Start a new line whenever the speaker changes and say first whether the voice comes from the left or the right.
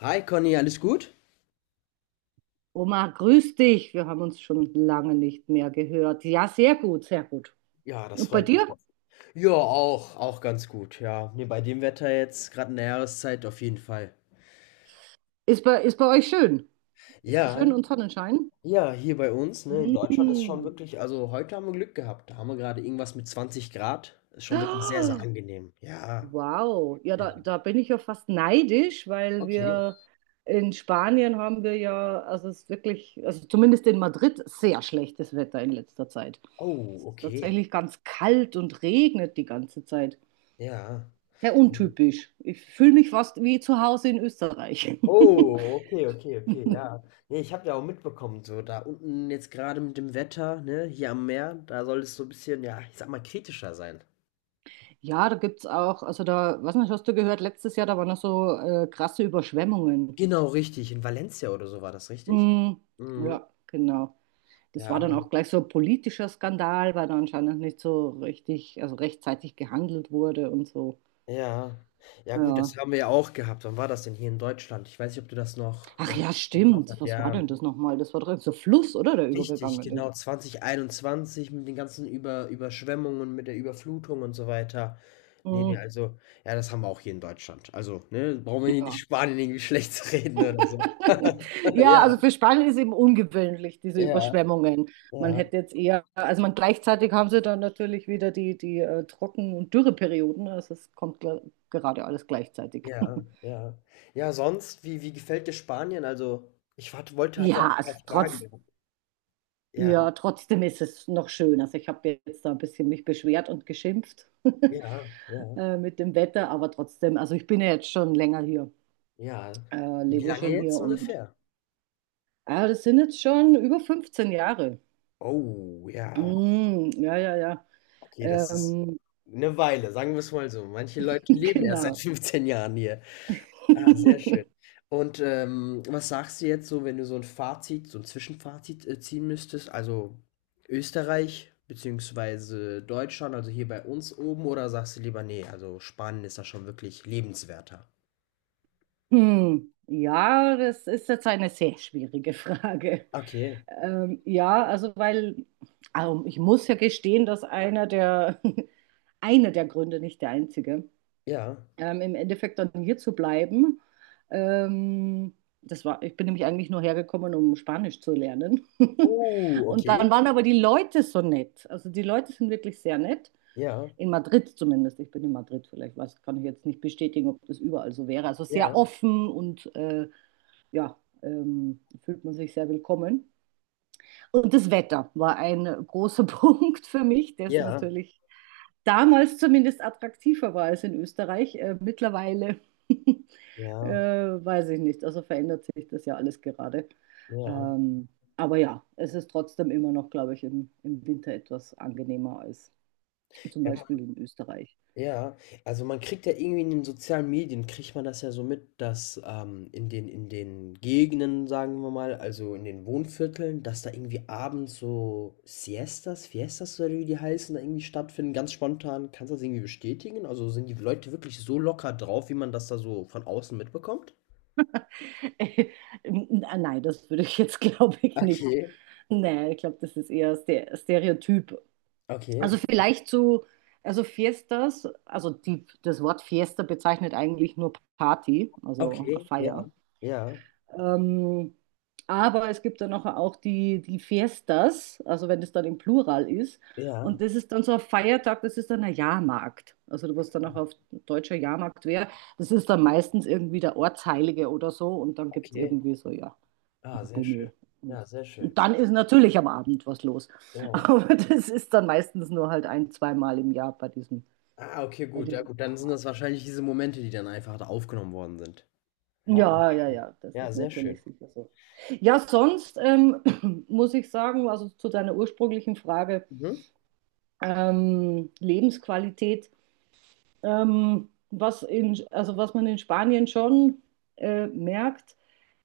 left: Hi Conny, alles gut?
right: Oma, grüß dich. Wir haben uns schon lange nicht mehr gehört. Ja, sehr gut, sehr gut.
left: Ja, das
right: Und bei
left: freut mich.
right: dir?
left: Ja, auch ganz gut, ja. Nee, bei dem Wetter jetzt, gerade in der Jahreszeit, auf jeden Fall.
right: Ist bei euch schön? Ist schön
left: Ja,
right: und Sonnenschein?
left: ja, hier bei uns, ne, in Deutschland ist schon
right: Mm.
left: wirklich, also heute haben wir Glück gehabt. Da haben wir gerade irgendwas mit 20 Grad. Ist schon wirklich sehr, sehr
right: Oh,
left: angenehm. Ja.
right: wow, ja, da bin ich ja fast neidisch, weil
left: Okay.
right: wir in Spanien haben wir ja, also es ist wirklich, also zumindest in Madrid, sehr schlechtes Wetter in letzter Zeit. Es
left: Oh,
right: ist
left: okay.
right: tatsächlich ganz kalt und regnet die ganze Zeit.
left: Ja.
right: Sehr untypisch. Ich fühle mich fast wie zu Hause in Österreich.
left: Oh, okay, okay, okay, ja. Nee, ich habe ja auch mitbekommen, so da unten jetzt gerade mit dem Wetter, ne, hier am Meer, da soll es so ein bisschen, ja, ich sag mal, kritischer sein.
right: Ja, da gibt's auch, also da, was nicht, hast du gehört, letztes Jahr, da waren noch so krasse Überschwemmungen.
left: Genau, richtig. In Valencia oder so war das, richtig?
right: Mm,
left: Mhm.
right: ja, genau. Das
left: Ja,
right: war dann
left: aber
right: auch gleich so ein politischer Skandal, weil da anscheinend nicht so richtig, also rechtzeitig gehandelt wurde und so.
left: ja. Ja gut,
right: Ja.
left: das haben wir ja auch gehabt. Wann war das denn hier in Deutschland? Ich weiß nicht, ob du das noch,
right: Ach ja,
left: im Kopf
right: stimmt.
left: hast.
right: Was war
left: Ja,
right: denn das nochmal? Das war doch so Fluss, oder? Der
left: richtig,
right: übergegangen
left: genau,
right: ist.
left: 2021 mit den ganzen Überschwemmungen, mit der Überflutung und so weiter. Ne, ne,
right: Mm,
left: also ja, das haben wir auch hier in Deutschland. Also, ne, brauchen wir hier nicht
right: ja.
left: Spanien irgendwie schlecht zu reden oder so.
right: Ja,
left: Ja,
right: also für Spanien ist eben ungewöhnlich, diese
left: ja,
right: Überschwemmungen. Man
left: ja.
right: hätte jetzt eher, also man gleichzeitig haben sie dann natürlich wieder die, die Trocken- und Dürreperioden. Also es kommt gerade alles gleichzeitig.
left: Ja, ja. Ja, sonst, wie gefällt dir Spanien? Also, ich hatte
right: Ja,
left: ein
right: also
left: paar Fragen gehabt. Ja,
right: ja, trotzdem ist es noch schön. Also ich habe jetzt da ein bisschen mich beschwert und geschimpft
left: ja, ja,
right: mit dem Wetter, aber trotzdem, also ich bin ja jetzt schon länger hier,
left: ja. Wie
right: lebe
left: lange
right: schon
left: jetzt
right: hier und
left: ungefähr?
right: das sind jetzt schon über 15 Jahre.
left: Oh, ja.
right: Mm, ja, ja, ja.
left: Okay, das ist
right: Ähm,
left: eine Weile, sagen wir's mal so. Manche Leute leben erst seit
right: Genau.
left: 15 Jahren hier. Ah, sehr schön. Und, was sagst du jetzt so, wenn du so ein Zwischenfazit, ziehen müsstest? Also, Österreich beziehungsweise Deutschland, also hier bei uns oben oder sagst du lieber: „Nee? Also Spanien ist da schon wirklich lebenswerter?“
right: Hm. Ja, das ist jetzt eine sehr schwierige Frage.
left: Okay,
right: Ja, also weil ich muss ja gestehen, dass einer der, einer der Gründe, nicht der einzige,
left: ja.
right: im Endeffekt dann hier zu bleiben. Ähm, das war, ich bin nämlich eigentlich nur hergekommen, um Spanisch zu lernen.
left: Oh,
right: Und
left: okay.
right: dann waren aber die Leute so nett. Also die Leute sind wirklich sehr nett.
left: Ja,
right: In Madrid zumindest. Ich bin in Madrid vielleicht. Was kann ich jetzt nicht bestätigen, ob das überall so wäre. Also
left: ja,
right: sehr offen und ja, fühlt man sich sehr willkommen. Und das Wetter war ein großer Punkt für mich, das
left: ja,
right: natürlich damals zumindest attraktiver war als in Österreich. Mittlerweile
left: ja,
right: weiß ich nicht. Also verändert sich das ja alles gerade.
left: ja.
right: Ähm, aber ja, es ist trotzdem immer noch, glaube ich, im, im Winter etwas angenehmer als zum
left: Ja,
right: Beispiel in Österreich.
left: ja, also man kriegt ja irgendwie in den sozialen Medien, kriegt man das ja so mit, dass in den Gegenden, sagen wir mal, also in den Wohnvierteln, dass da irgendwie abends so Siestas, Fiestas oder wie die heißen, da irgendwie stattfinden, ganz spontan. Kannst du das irgendwie bestätigen? Also sind die Leute wirklich so locker drauf, wie man das da so von außen mitbekommt?
right: Nein, das würde ich jetzt, glaube ich, nicht.
left: Okay,
right: Nein, ich glaube, das ist eher Stereotyp. Also
left: okay,
right: vielleicht zu, also Fiestas, das Wort Fiesta bezeichnet eigentlich nur Party, also eine
left: okay, ja,
right: Feier.
left: ja,
right: Ähm, aber es gibt dann noch auch die, Fiestas, also wenn das dann im Plural ist.
left: ja,
right: Und das ist dann so ein Feiertag, das ist dann ein Jahrmarkt. Also was dann auch auf deutscher Jahrmarkt wäre, das ist dann meistens irgendwie der Ortsheilige oder so. Und dann gibt es
left: okay.
right: irgendwie so, ja.
left: Ah, sehr schön.
right: Bummel.
left: Ja, sehr schön.
right: Und dann ist natürlich am Abend was los.
left: Ja.
right: Aber das ist dann meistens nur halt ein, zweimal im Jahr
left: Ah, okay,
right: bei
left: gut. Ja,
right: diesem
left: gut, dann sind das
right: Jahrmarkt.
left: wahrscheinlich diese Momente, die dann einfach da aufgenommen worden sind. Ja, aber
right: Ja, ja, ja, das
left: ja,
right: ist
left: sehr schön.
right: natürlich sicher so. Ja, sonst muss ich sagen, also zu deiner ursprünglichen Frage,
left: Mhm.
right: Lebensqualität, was in, also was man in Spanien schon merkt,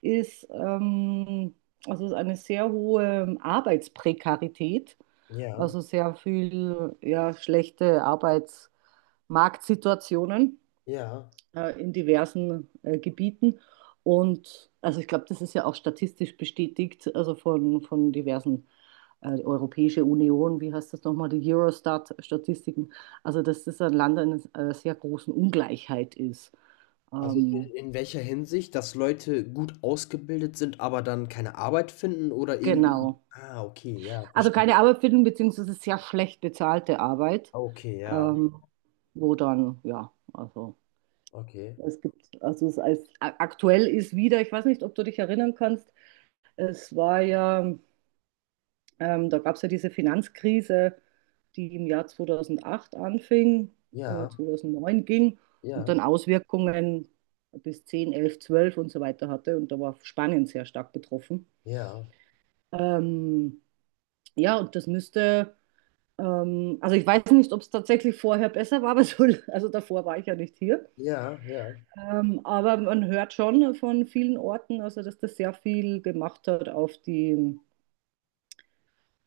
right: ist, also es ist eine sehr hohe Arbeitsprekarität,
left: Ja,
right: also sehr viel ja, schlechte Arbeitsmarktsituationen
left: ja.
right: in diversen Gebieten. Und also ich glaube, das ist ja auch statistisch bestätigt, also von diversen die Europäische Union, wie heißt das nochmal, die Eurostat-Statistiken. Also dass das ein Land in einer sehr großen Ungleichheit ist.
left: Also
right: Ähm,
left: in welcher Hinsicht, dass Leute gut ausgebildet sind, aber dann keine Arbeit finden oder irgendwie.
right: genau.
left: Ah, okay, ja,
right: Also
left: verstehe.
right: keine Arbeit finden, beziehungsweise sehr schlecht bezahlte Arbeit,
left: Okay, ja,
right: ähm, wo dann, ja, also.
left: okay.
right: Es gibt, also es als, aktuell ist wieder, ich weiß nicht, ob du dich erinnern kannst, es war ja da gab es ja diese Finanzkrise, die im Jahr 2008 anfing,
left: Ja,
right: 2009 ging und
left: ja,
right: dann Auswirkungen bis 10, 11, 12 und so weiter hatte. Und da war Spanien sehr stark betroffen.
left: ja,
right: Ähm, ja, und das müsste, also ich weiß nicht, ob es tatsächlich vorher besser war, aber so, also davor war ich ja nicht hier.
left: ja, ja,
right: Aber man hört schon von vielen Orten, also dass das sehr viel gemacht hat auf die,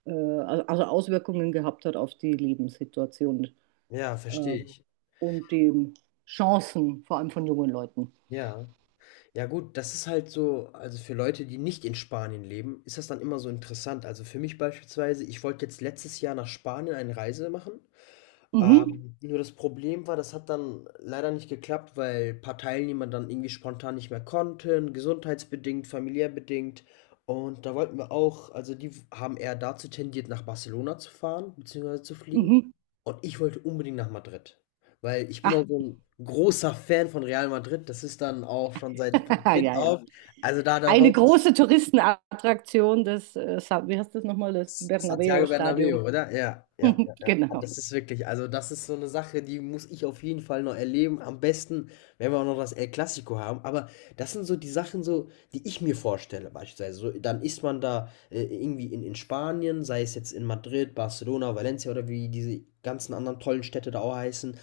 right: also Auswirkungen gehabt hat auf die Lebenssituation
left: ja,
right: äh,
left: verstehe ich.
right: und den Chancen, vor allem von jungen Leuten.
left: Ja. Ja gut, das ist halt so, also für Leute, die nicht in Spanien leben, ist das dann immer so interessant. Also für mich beispielsweise, ich wollte jetzt letztes Jahr nach Spanien eine Reise machen,
right: Mhm,
left: nur das Problem war, das hat dann leider nicht geklappt, weil ein paar Teilnehmer dann irgendwie spontan nicht mehr konnten, gesundheitsbedingt, familiär bedingt. Und da wollten wir auch, also die haben eher dazu tendiert, nach Barcelona zu fahren, beziehungsweise zu fliegen.
right: mhm.
left: Und ich wollte unbedingt nach Madrid. Weil ich bin auch
right: Ach,
left: so ein großer Fan von Real Madrid. Das ist dann auch schon seit
right: ja,
left: Kind
right: ja.
left: auf. Also da
right: Eine
left: wollte ich
right: große Touristenattraktion wie heißt das nochmal, das
left: Santiago
right: Bernabeu-Stadion.
left: Bernabéu, oder? Ja, ja, ja, ja. Ah,
right: Genau.
left: das ist wirklich, also das ist so eine Sache, die muss ich auf jeden Fall noch erleben. Am besten, wenn wir auch noch das El Clasico haben. Aber das sind so die Sachen, so, die ich mir vorstelle, beispielsweise. So, dann ist man da irgendwie in Spanien, sei es jetzt in Madrid, Barcelona, Valencia oder wie diese ganzen anderen tollen Städte da auch heißen.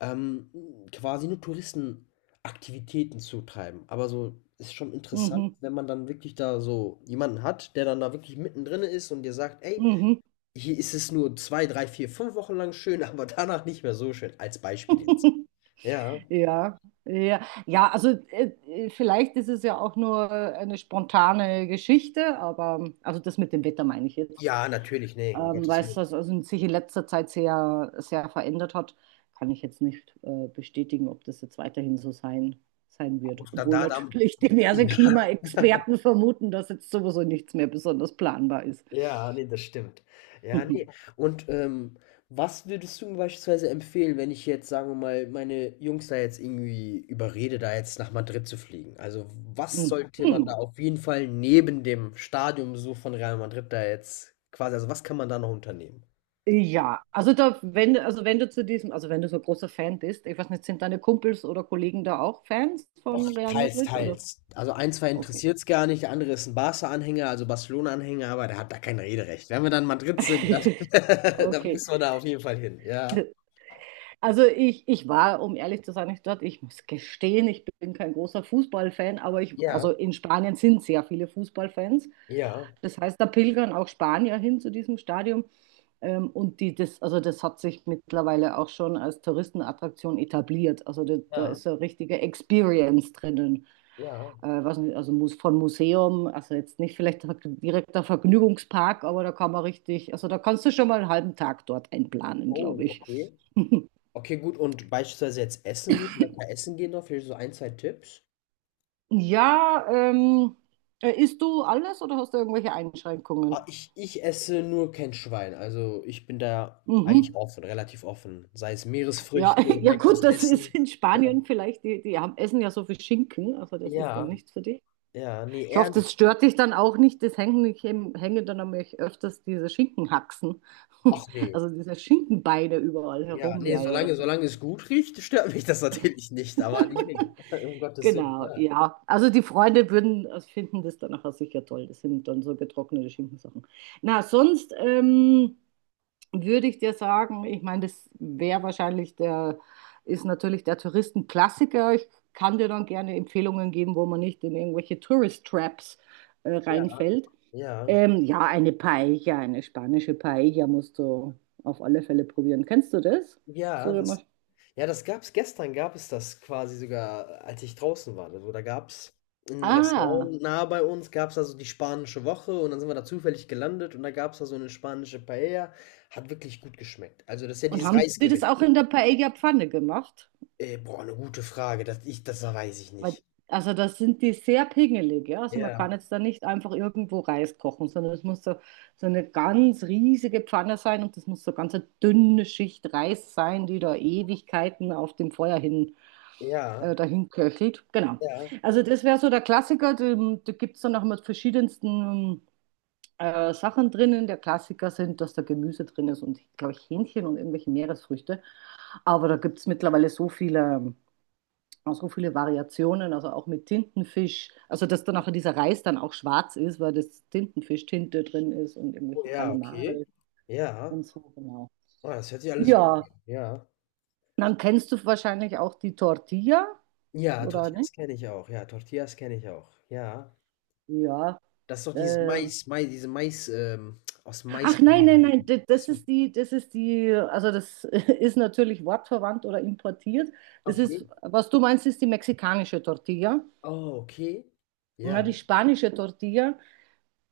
left: Ähm, quasi nur Touristen Aktivitäten zutreiben. Aber so ist schon interessant,
right: Mhm,
left: wenn man dann wirklich da so jemanden hat, der dann da wirklich mittendrin ist und dir sagt: „Ey,
right: mhm.
left: hier ist es nur 2, 3, 4, 5 Wochen lang schön, aber danach nicht mehr so schön“, als Beispiel jetzt. Ja.
right: Ja, ja, ja, also vielleicht ist es ja auch nur eine spontane Geschichte, aber also das mit dem Wetter meine ich jetzt.
left: Ja, natürlich, ne, um Gottes
right: Weil es
left: Willen.
right: das also sich in letzter Zeit sehr, sehr verändert hat, kann ich jetzt nicht bestätigen, ob das jetzt weiterhin so sein wird.
left: Da,
right: Obwohl
left: da, da.
right: natürlich diverse Klimaexperten vermuten, dass jetzt sowieso nichts mehr besonders planbar ist.
left: Ja, ne, das stimmt. Ja, ne. Und, was würdest du mir beispielsweise empfehlen, wenn ich jetzt, sagen wir mal, meine Jungs da jetzt irgendwie überrede, da jetzt nach Madrid zu fliegen? Also, was
right: Hm.
left: sollte man da
right: Hm.
left: auf jeden Fall neben dem Stadionbesuch von Real Madrid da jetzt quasi, also, was kann man da noch unternehmen?
right: Ja, also da, wenn, du- also wenn du zu diesem, also wenn du so ein großer Fan bist, ich weiß nicht, sind deine Kumpels oder Kollegen da auch Fans
left: Och,
right: von Real
left: teils,
right: Madrid oder?
left: teils. Also, einen, zwei
right: Okay.
left: interessiert es gar nicht, der andere ist ein Barca-Anhänger, also Barcelona-Anhänger, aber der hat da kein Rederecht. Wenn wir dann in Madrid sind, dann dann
right: Okay.
left: müssen wir da auf jeden Fall hin. Ja.
right: Also ich war, um ehrlich zu sein, nicht dort. Ich muss gestehen, ich bin kein großer Fußballfan, aber ich,
left: Ja.
right: also in Spanien sind sehr viele Fußballfans.
left: Ja.
right: Das heißt, da pilgern auch Spanier hin zu diesem Stadion. Und die, das, also das hat sich mittlerweile auch schon als Touristenattraktion etabliert. Also da, da
left: Ja.
right: ist so eine richtige Experience drinnen.
left: Ja.
right: Weiß nicht, also muss von Museum, also jetzt nicht vielleicht direkter Vergnügungspark, aber da kann man richtig, also da kannst du schon mal einen halben Tag dort einplanen,
left: Oh,
right: glaube ich.
left: okay. Okay, gut. Und beispielsweise jetzt essen gehen, lecker essen gehen noch, vielleicht so ein, zwei Tipps.
right: Ja, isst du alles oder hast du irgendwelche
left: Ah,
right: Einschränkungen?
left: ich esse nur kein Schwein. Also ich bin da
right: Mhm.
left: eigentlich offen, relativ offen. Sei es
right: Ja,
left: Meeresfrüchte,
right: ja
left: leckeres
right: gut, das ist
left: Essen.
right: in
left: Ja,
right: Spanien vielleicht, die haben, essen ja so viel Schinken, also das ist dann
left: ja,
right: nichts für dich.
left: ja, nee,
right: Ich hoffe, das
left: ehrlich.
right: stört dich dann auch nicht, das hängen, ich hänge dann nämlich öfters diese Schinkenhaxen,
left: Ach nee.
right: also diese Schinkenbeine überall
left: Ja,
right: herum,
left: nee,
right: ja, ja,
left: solange,
right: das sind sie.
left: solange es gut riecht, stört mich das natürlich nicht. Aber nee, nee. Um Gottes Willen.
right: Genau, ja. Also die Freunde würden also finden das dann nachher sicher toll. Das sind dann so getrocknete Schinkensachen. Na, sonst, würde ich dir sagen, ich meine, das wäre wahrscheinlich der, ist natürlich der Touristenklassiker. Ich kann dir dann gerne Empfehlungen geben, wo man nicht in irgendwelche Tourist Traps
left: Ja,
right: reinfällt.
left: ja.
right: Ja, eine Paella, eine spanische Paella musst du auf alle Fälle probieren. Kennst du das?
left: Ja, ja,
right: So,
left: das, ja, das gab's gestern gab es das quasi sogar, als ich draußen war. Also, da gab's in 'nem
right: ah,
left: Restaurant nahe bei uns gab's da so die spanische Woche und dann sind wir da zufällig gelandet und da gab's da so 'ne spanische Paella. Hat wirklich gut geschmeckt. Also, das ist ja
right: und
left: dieses
right: haben die das
left: Reisgericht.
right: auch in der Paella-Pfanne gemacht?
left: Boah, eine gute Frage. Das weiß ich
right: Weil,
left: nicht.
right: also das sind die sehr pingelig, ja. Also man
left: Ja,
right: kann jetzt da nicht einfach irgendwo Reis kochen, sondern es muss so, so eine ganz riesige Pfanne sein und das muss so ganz eine dünne Schicht Reis sein, die da Ewigkeiten auf dem Feuer hin,
left: ja,
right: dahin köchelt. Genau.
left: ja.
right: Also das wäre so der Klassiker. Da gibt es dann auch immer verschiedensten Sachen drinnen. Der Klassiker sind, dass da Gemüse drin ist und, glaube ich, Hähnchen und irgendwelche Meeresfrüchte. Aber da gibt es mittlerweile so viele Variationen, also auch mit Tintenfisch. Also, dass dann auch dieser Reis dann auch schwarz ist, weil das Tintenfisch-Tinte drin ist und
left: Oh
right: irgendwelche
left: ja, okay.
right: Kalimare
left: Ja.
right: und so, genau.
left: Ah, das hört sich alles gut
right: Ja,
left: an. Ja.
right: dann kennst du wahrscheinlich auch die Tortilla,
left: Ja,
right: oder nicht?
left: Tortillas kenne ich auch. Ja, Tortillas kenne ich auch. Ja.
right: Ja.
left: Das ist doch dieses
right: Äh,
left: Mais aus
right: ach
left: Mais. Ach
right: nein, nein, nein, das
left: so,
right: ist die, das ist die, also das ist natürlich wortverwandt oder importiert. Das
left: okay.
right: ist, was du meinst, ist die mexikanische Tortilla.
left: Oh, okay.
right: Na,
left: Ja.
right: die spanische Tortilla,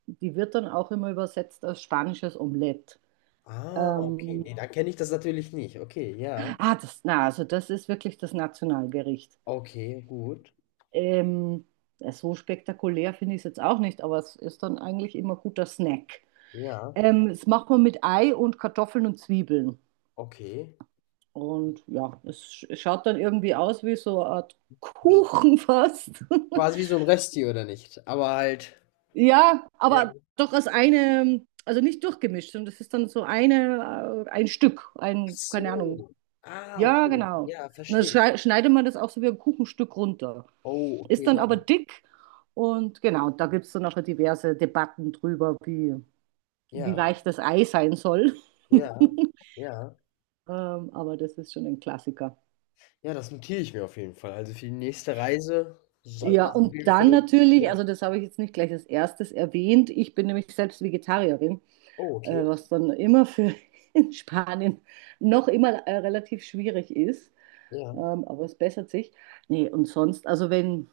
right: die wird dann auch immer übersetzt als spanisches Omelett.
left: Ah, okay.
right: Ähm,
left: Ne, dann kenne ich das natürlich nicht. Okay, ja.
right: das, na, also das ist wirklich das Nationalgericht.
left: Okay, gut.
right: Ähm, ja, so spektakulär finde ich es jetzt auch nicht, aber es ist dann eigentlich immer guter Snack.
left: Ja,
right: Das macht man mit Ei und Kartoffeln und Zwiebeln.
left: okay.
right: Und ja, es schaut dann irgendwie aus wie so eine Art
left: Wie
right: Kuchen fast.
left: wie so ein Resti oder nicht? Aber halt
right: Ja,
left: ja.
right: aber doch als eine, also nicht durchgemischt, und das ist dann so eine, ein Stück,
left: Ach
right: ein, keine Ahnung.
left: so. Ah,
right: Ja,
left: okay.
right: genau.
left: Ja,
right: Und dann
left: verstehe.
right: schneidet man das auch so wie ein Kuchenstück runter.
left: Oh,
right: Ist
left: okay,
right: dann
left: ja.
right: aber dick und genau, da gibt es dann nachher diverse Debatten drüber, wie, wie
left: Ja,
right: weich das Ei sein soll. ähm,
left: ja, ja.
right: aber das ist schon ein Klassiker.
left: Ja, das notiere ich mir auf jeden Fall. Also, für die nächste Reise soll
right: Ja,
left: das auf
right: und
left: jeden Fall
right: dann natürlich,
left: ja.
right: also das habe ich jetzt nicht gleich als erstes erwähnt, ich bin nämlich selbst Vegetarierin,
left: Oh, okay.
right: was dann immer für in Spanien noch immer relativ schwierig ist,
left: Ja.
right: aber es bessert sich. Nee, und sonst, also wenn,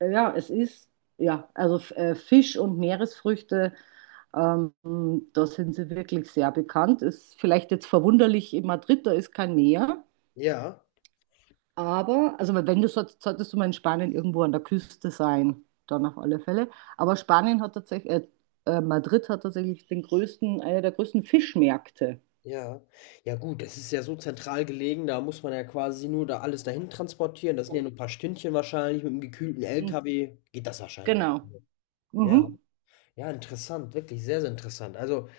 right: ja, es ist, ja, also Fisch und Meeresfrüchte Ähm, Da sind sie wirklich sehr bekannt. Ist vielleicht jetzt verwunderlich in Madrid, da ist kein Meer.
left: Ja,
right: Aber, also wenn du solltest, solltest du mal in Spanien irgendwo an der Küste sein, dann auf alle Fälle. Aber Spanien hat tatsächlich, Madrid hat tatsächlich den größten, einer der größten Fischmärkte.
left: ja. Ja gut, das ist ja so zentral gelegen, da muss man ja quasi nur da alles dahin transportieren. Das sind ja nur 'n paar Stündchen wahrscheinlich. Mit 'm gekühlten
right: Hm,
left: LKW geht das wahrscheinlich.
right: genau.
left: Ja,
right: Mhm.
left: ja, interessant, wirklich sehr, sehr interessant. Also,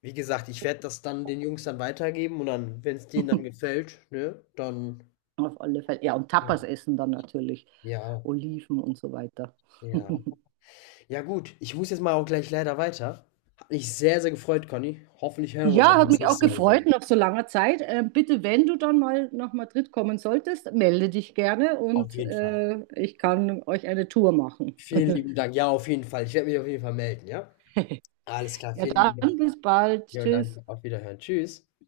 left: wie gesagt, ich werde das dann den Jungs dann weitergeben und dann, wenn es denen dann gefällt, ne, dann,
right: Auf alle Fälle. Ja, und Tapas essen dann natürlich.
left: ja,
right: Oliven und so weiter.
left: ja. Ja gut, ich muss jetzt mal auch gleich leider weiter. Hat mich sehr, sehr gefreut, Conny. Hoffentlich hören wir uns
right: Ja,
left: auch
right: hat
left: das
right: mich auch
left: nächste Mal wieder.
right: gefreut nach so langer Zeit. Bitte, wenn du dann mal nach Madrid kommen solltest, melde dich gerne
left: Auf
right: und
left: jeden Fall.
right: ich kann euch eine Tour machen.
left: Vielen lieben Dank. Ja, auf jeden Fall. Ich werde mich auf jeden Fall melden, ja? Alles klar,
right: Ja,
left: vielen lieben Dank.
right: dann bis bald.
left: Ja, danke.
right: Tschüss.
left: Auf Wiederhören. Tschüss.